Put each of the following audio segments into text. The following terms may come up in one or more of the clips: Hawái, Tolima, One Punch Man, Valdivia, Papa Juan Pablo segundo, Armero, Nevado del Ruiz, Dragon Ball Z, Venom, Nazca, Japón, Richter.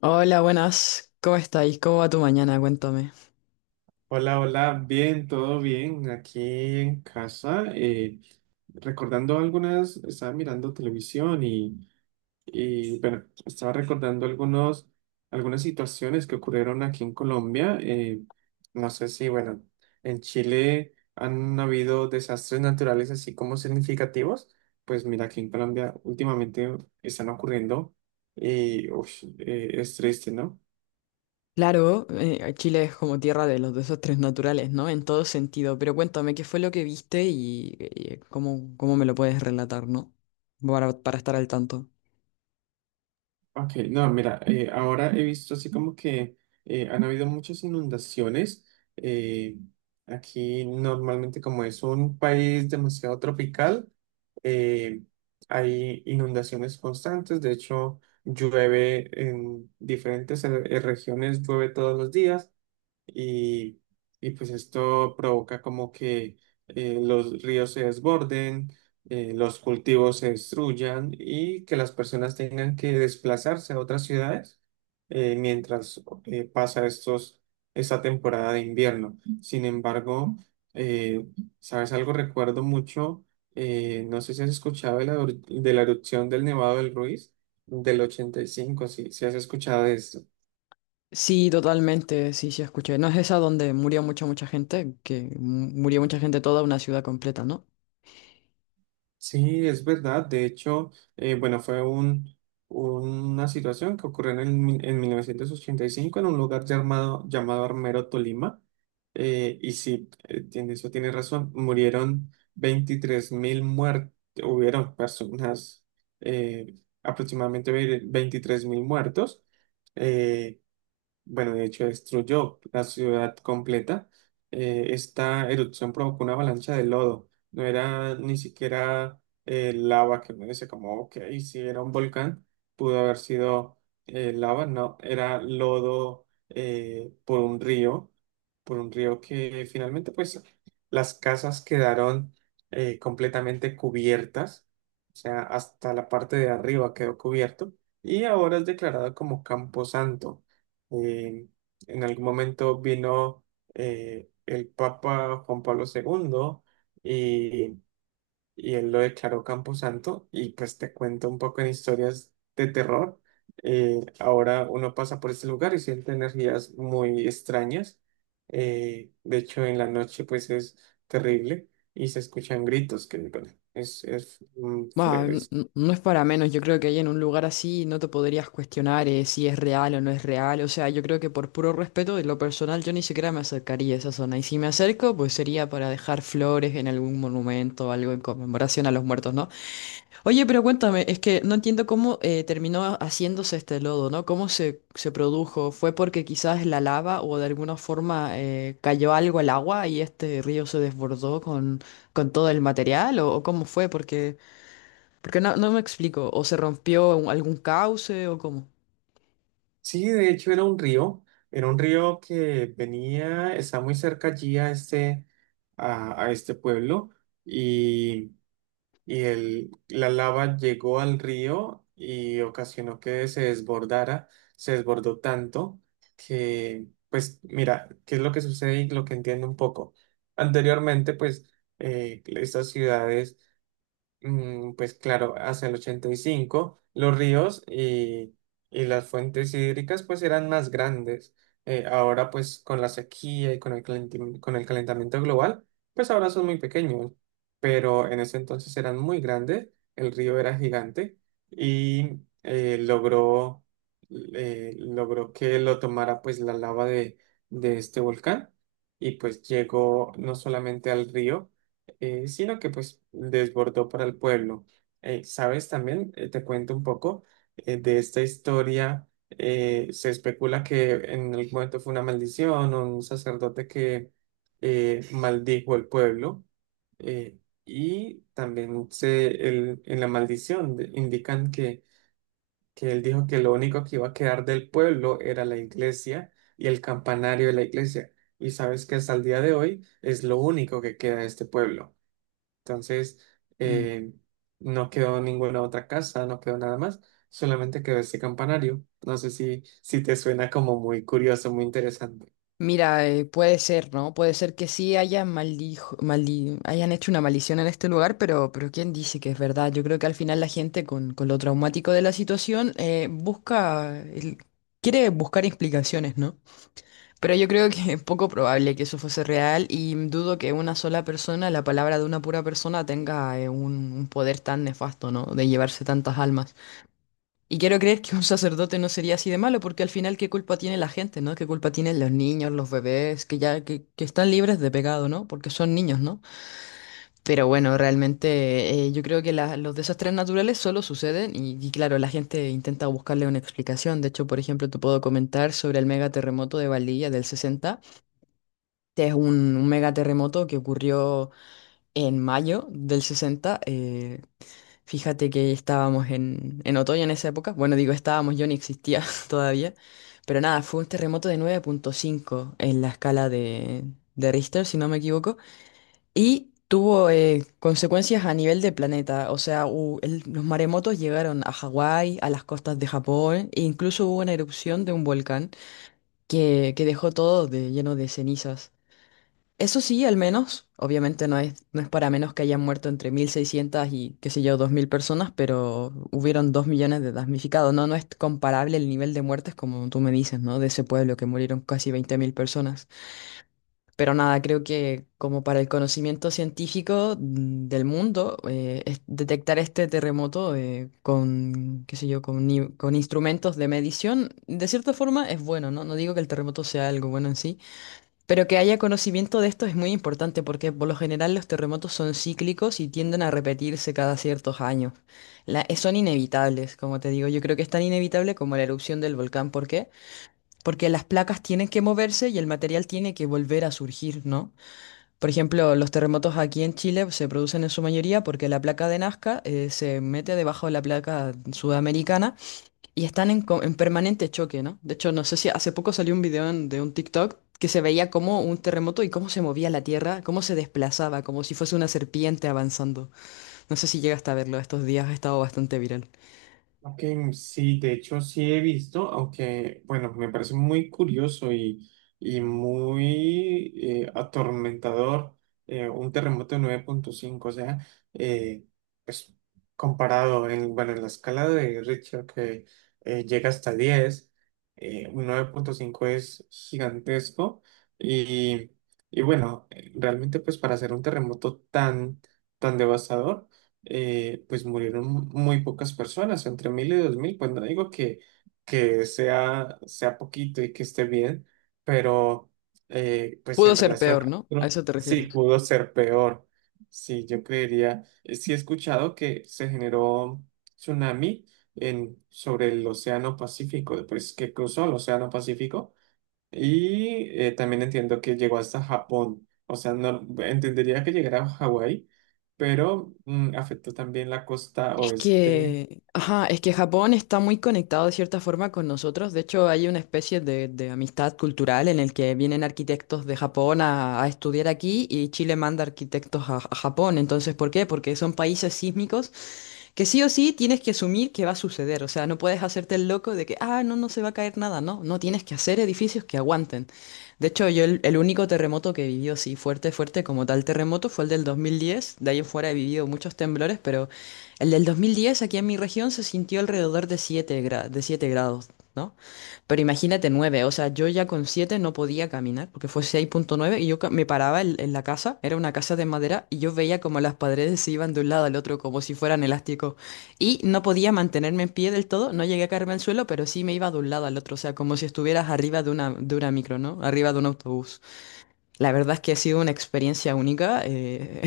Hola, buenas. ¿Cómo estáis? ¿Cómo va tu mañana? Cuéntame. Hola, hola, bien, todo bien, aquí en casa. Recordando estaba mirando televisión y, bueno, estaba recordando algunas situaciones que ocurrieron aquí en Colombia. No sé si, bueno, en Chile han habido desastres naturales así como significativos. Pues mira, aquí en Colombia últimamente están ocurriendo y uf, es triste, ¿no? Claro, Chile es como tierra de los desastres naturales, ¿no? En todo sentido. Pero cuéntame, ¿qué fue lo que viste y, cómo, cómo me lo puedes relatar, ¿no? Para estar al tanto. Ok, no, mira, ahora he visto así como que han habido muchas inundaciones. eh, Aquí normalmente como es un país demasiado tropical, eh, hay inundaciones constantes. De hecho, llueve en diferentes regiones, llueve todos los días y, y pues esto provoca como que los ríos se desborden, los cultivos se destruyan y que las personas tengan que desplazarse a otras ciudades mientras pasa esta temporada de invierno. Sin embargo, eh, ¿sabes algo? Recuerdo mucho, no sé si has escuchado de la erupción del Nevado del Ruiz del 85. Si has escuchado de esto. Sí, totalmente, sí, sí, escuché. ¿No es esa donde murió mucha, mucha gente, que murió mucha gente, toda una ciudad completa, ¿no? Sí, es verdad. De hecho, bueno, fue una situación que ocurrió en 1985 en un lugar llamado Armero, Tolima. Y sí, eso tiene razón. Murieron 23.000 muertos, hubieron personas, eh, aproximadamente 23.000 muertos. eh, bueno, de hecho destruyó la ciudad completa. Esta erupción provocó una avalancha de lodo. No era ni siquiera lava, que uno dice como, ok, si era un volcán, pudo haber sido lava. No, era lodo por un río que finalmente pues las casas quedaron completamente cubiertas. O sea, hasta la parte de arriba quedó cubierto, y ahora es declarado como camposanto. Eh, en algún momento vino el Papa Juan Pablo II, y, y él lo declaró Camposanto, y pues te cuento un poco en historias de terror. Ahora uno pasa por este lugar y siente energías muy extrañas. De hecho, en la noche pues es terrible y se escuchan gritos que, bueno, es Bah, feo. No es para menos, yo creo que ahí en un lugar así no te podrías cuestionar si es real o no es real, o sea, yo creo que por puro respeto, en lo personal, yo ni siquiera me acercaría a esa zona, y si me acerco, pues sería para dejar flores en algún monumento o algo en conmemoración a los muertos, ¿no? Oye, pero cuéntame, es que no entiendo cómo terminó haciéndose este lodo, ¿no? ¿Cómo se produjo? ¿Fue porque quizás la lava o de alguna forma cayó algo al agua y este río se desbordó con todo el material, o cómo fue? Porque... Porque no, no me explico, o se rompió algún cauce o cómo. Sí, de hecho era un río, que venía, está muy cerca allí a este pueblo, y, y la lava llegó al río y ocasionó que se desbordara, se desbordó tanto que, pues mira, ¿qué es lo que sucede y lo que entiendo un poco? Anteriormente, pues estas ciudades pues claro, hacia el 85 los ríos y las fuentes hídricas pues eran más grandes. Ahora pues con la sequía y con el calentamiento global, pues ahora son muy pequeños, pero en ese entonces eran muy grandes, el río era gigante, y logró que lo tomara pues la lava de este volcán, y pues llegó no solamente al río, sino que pues desbordó para el pueblo. ¿Sabes? También te cuento un poco de esta historia. Se especula que en algún momento fue una maldición, o un sacerdote que maldijo al pueblo. eh, y también en la maldición indican que él dijo que lo único que iba a quedar del pueblo era la iglesia y el campanario de la iglesia. Y sabes que hasta el día de hoy es lo único que queda de este pueblo. Entonces, Mm. eh, no quedó ninguna otra casa, no quedó nada más, solamente quedó ese campanario. No sé si te suena como muy curioso, muy interesante. Mira, puede ser, ¿no? Puede ser que sí hayan hayan hecho una maldición en este lugar, pero ¿quién dice que es verdad? Yo creo que al final la gente con lo traumático de la situación busca, quiere buscar explicaciones, ¿no? Pero yo creo que es poco probable que eso fuese real y dudo que una sola persona, la palabra de una pura persona, tenga un poder tan nefasto, ¿no? De llevarse tantas almas. Y quiero creer que un sacerdote no sería así de malo, porque al final, ¿qué culpa tiene la gente, no? ¿Qué culpa tienen los niños, los bebés, que ya que están libres de pecado, ¿no? Porque son niños, ¿no? Pero bueno, realmente yo creo que los desastres naturales solo suceden y claro, la gente intenta buscarle una explicación. De hecho, por ejemplo, te puedo comentar sobre el megaterremoto de Valdivia del 60. Este es un megaterremoto que ocurrió en mayo del 60. Fíjate que estábamos en otoño en esa época. Bueno, digo estábamos, yo ni existía todavía. Pero nada, fue un terremoto de 9,5 en la escala de Richter, si no me equivoco. Y tuvo consecuencias a nivel de planeta. O sea, los maremotos llegaron a Hawái, a las costas de Japón, e incluso hubo una erupción de un volcán que dejó todo de, lleno de cenizas. Eso sí, al menos, obviamente no es, no es para menos que hayan muerto entre 1.600 y, qué sé yo, 2.000 personas, pero hubieron 2 millones de damnificados, ¿no? No es comparable el nivel de muertes como tú me dices, ¿no? De ese pueblo que murieron casi 20.000 personas. Pero nada, creo que como para el conocimiento científico mm, del mundo, detectar este terremoto con, qué sé yo, con, ni- con instrumentos de medición, de cierta forma es bueno, ¿no? No digo que el terremoto sea algo bueno en sí, pero que haya conocimiento de esto es muy importante porque por lo general los terremotos son cíclicos y tienden a repetirse cada ciertos años. Son inevitables, como te digo. Yo creo que es tan inevitable como la erupción del volcán. ¿Por qué? Porque las placas tienen que moverse y el material tiene que volver a surgir, ¿no? Por ejemplo, los terremotos aquí en Chile se producen en su mayoría porque la placa de Nazca se mete debajo de la placa sudamericana. Y están en, en permanente choque, ¿no? De hecho, no sé si hace poco salió un video de un TikTok que se veía como un terremoto y cómo se movía la tierra, cómo se desplazaba, como si fuese una serpiente avanzando. No sé si llegaste a verlo estos días, ha estado bastante viral. Ok, sí, de hecho sí he visto, aunque bueno, me parece muy curioso y muy atormentador. Un terremoto de 9,5, o sea, eh, pues comparado en la escala de Richter, que llega hasta 10, un 9,5 es gigantesco, y, y bueno, realmente pues para hacer un terremoto tan, tan devastador, pues murieron muy pocas personas, entre 1.000 y 2.000; pues no digo que sea poquito y que esté bien, pero pues Pudo en ser relación peor, a ¿no? ¿A otros, eso te sí refieres? pudo ser peor. Sí, yo creería, sí he escuchado que se generó tsunami sobre el Océano Pacífico, pues que cruzó el Océano Pacífico, y también entiendo que llegó hasta Japón. O sea, no entendería que llegara a Hawái, pero afectó también la costa Es oeste. que, ajá, es que Japón está muy conectado de cierta forma con nosotros. De hecho, hay una especie de amistad cultural en el que vienen arquitectos de Japón a estudiar aquí y Chile manda arquitectos a Japón. Entonces, ¿por qué? Porque son países sísmicos que sí o sí tienes que asumir que va a suceder. O sea, no puedes hacerte el loco de que, ah, no, no se va a caer nada. No, no tienes que hacer edificios que aguanten. De hecho, yo el único terremoto que he vivido así fuerte, fuerte como tal terremoto fue el del 2010. De ahí en fuera he vivido muchos temblores, pero el del 2010 aquí en mi región se sintió alrededor de de 7 grados. ¿No? Pero imagínate nueve, o sea, yo ya con siete no podía caminar porque fue 6,9 y yo me paraba en la casa, era una casa de madera y yo veía como las paredes se iban de un lado al otro como si fueran elásticos y no podía mantenerme en pie del todo, no llegué a caerme al suelo, pero sí me iba de un lado al otro, o sea, como si estuvieras arriba de una micro, ¿no? Arriba de un autobús. La verdad es que ha sido una experiencia única. eh,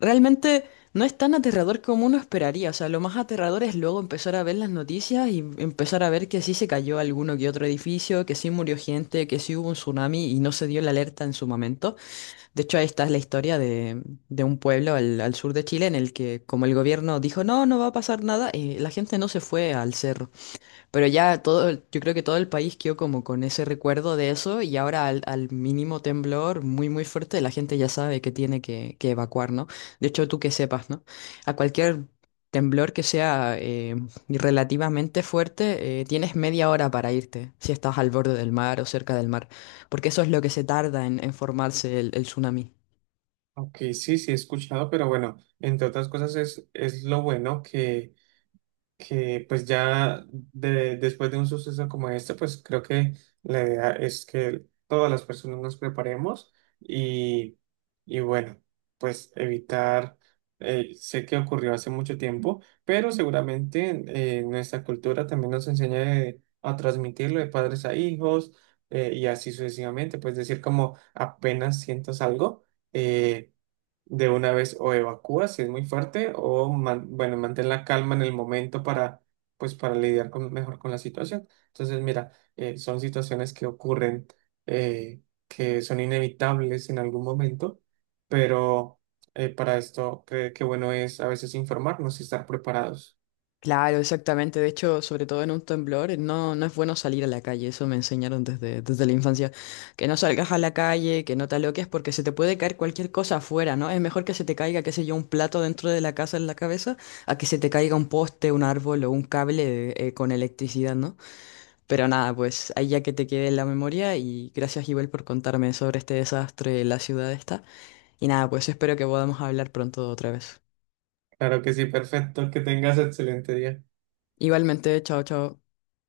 Realmente no es tan aterrador como uno esperaría. O sea, lo más aterrador es luego empezar a ver las noticias y empezar a ver que sí se cayó alguno que otro edificio, que sí murió gente, que sí hubo un tsunami y no se dio la alerta en su momento. De hecho, ahí está la historia de un pueblo al, al sur de Chile en el que, como el gobierno dijo, no, no va a pasar nada, la gente no se fue al cerro. Pero ya todo, yo creo que todo el país quedó como con ese recuerdo de eso y ahora al, al mínimo temblor muy muy fuerte la gente ya sabe que tiene que evacuar, ¿no? De hecho, tú que sepas, ¿no? A cualquier temblor que sea relativamente fuerte, tienes media hora para irte, si estás al borde del mar o cerca del mar, porque eso es lo que se tarda en formarse el tsunami. Ok, sí, sí he escuchado, pero bueno, entre otras cosas es lo bueno que pues ya después de un suceso como este, pues creo que la idea es que todas las personas nos preparemos, y, y bueno, pues evitar, sé que ocurrió hace mucho tiempo, pero seguramente nuestra cultura también nos enseña a transmitirlo de padres a hijos y así sucesivamente, pues decir como apenas sientas algo, eh, de una vez, o evacúa si es muy fuerte, o bueno, mantén la calma en el momento para para lidiar mejor con la situación. Entonces, mira, son situaciones que ocurren, eh, que son inevitables en algún momento, pero para esto qué bueno es a veces informarnos y estar preparados. Claro, exactamente. De hecho, sobre todo en un temblor, no, no es bueno salir a la calle. Eso me enseñaron desde, desde la infancia. Que no salgas a la calle, que no te aloques, porque se te puede caer cualquier cosa afuera, ¿no? Es mejor que se te caiga, qué sé yo, un plato dentro de la casa en la cabeza, a que se te caiga un poste, un árbol o un cable con electricidad, ¿no? Pero nada, pues ahí ya que te quede en la memoria y gracias, Ibel, por contarme sobre este desastre en la ciudad esta. Y nada, pues espero que podamos hablar pronto otra vez. Claro que sí, perfecto, que tengas excelente día. Igualmente, chao, chao.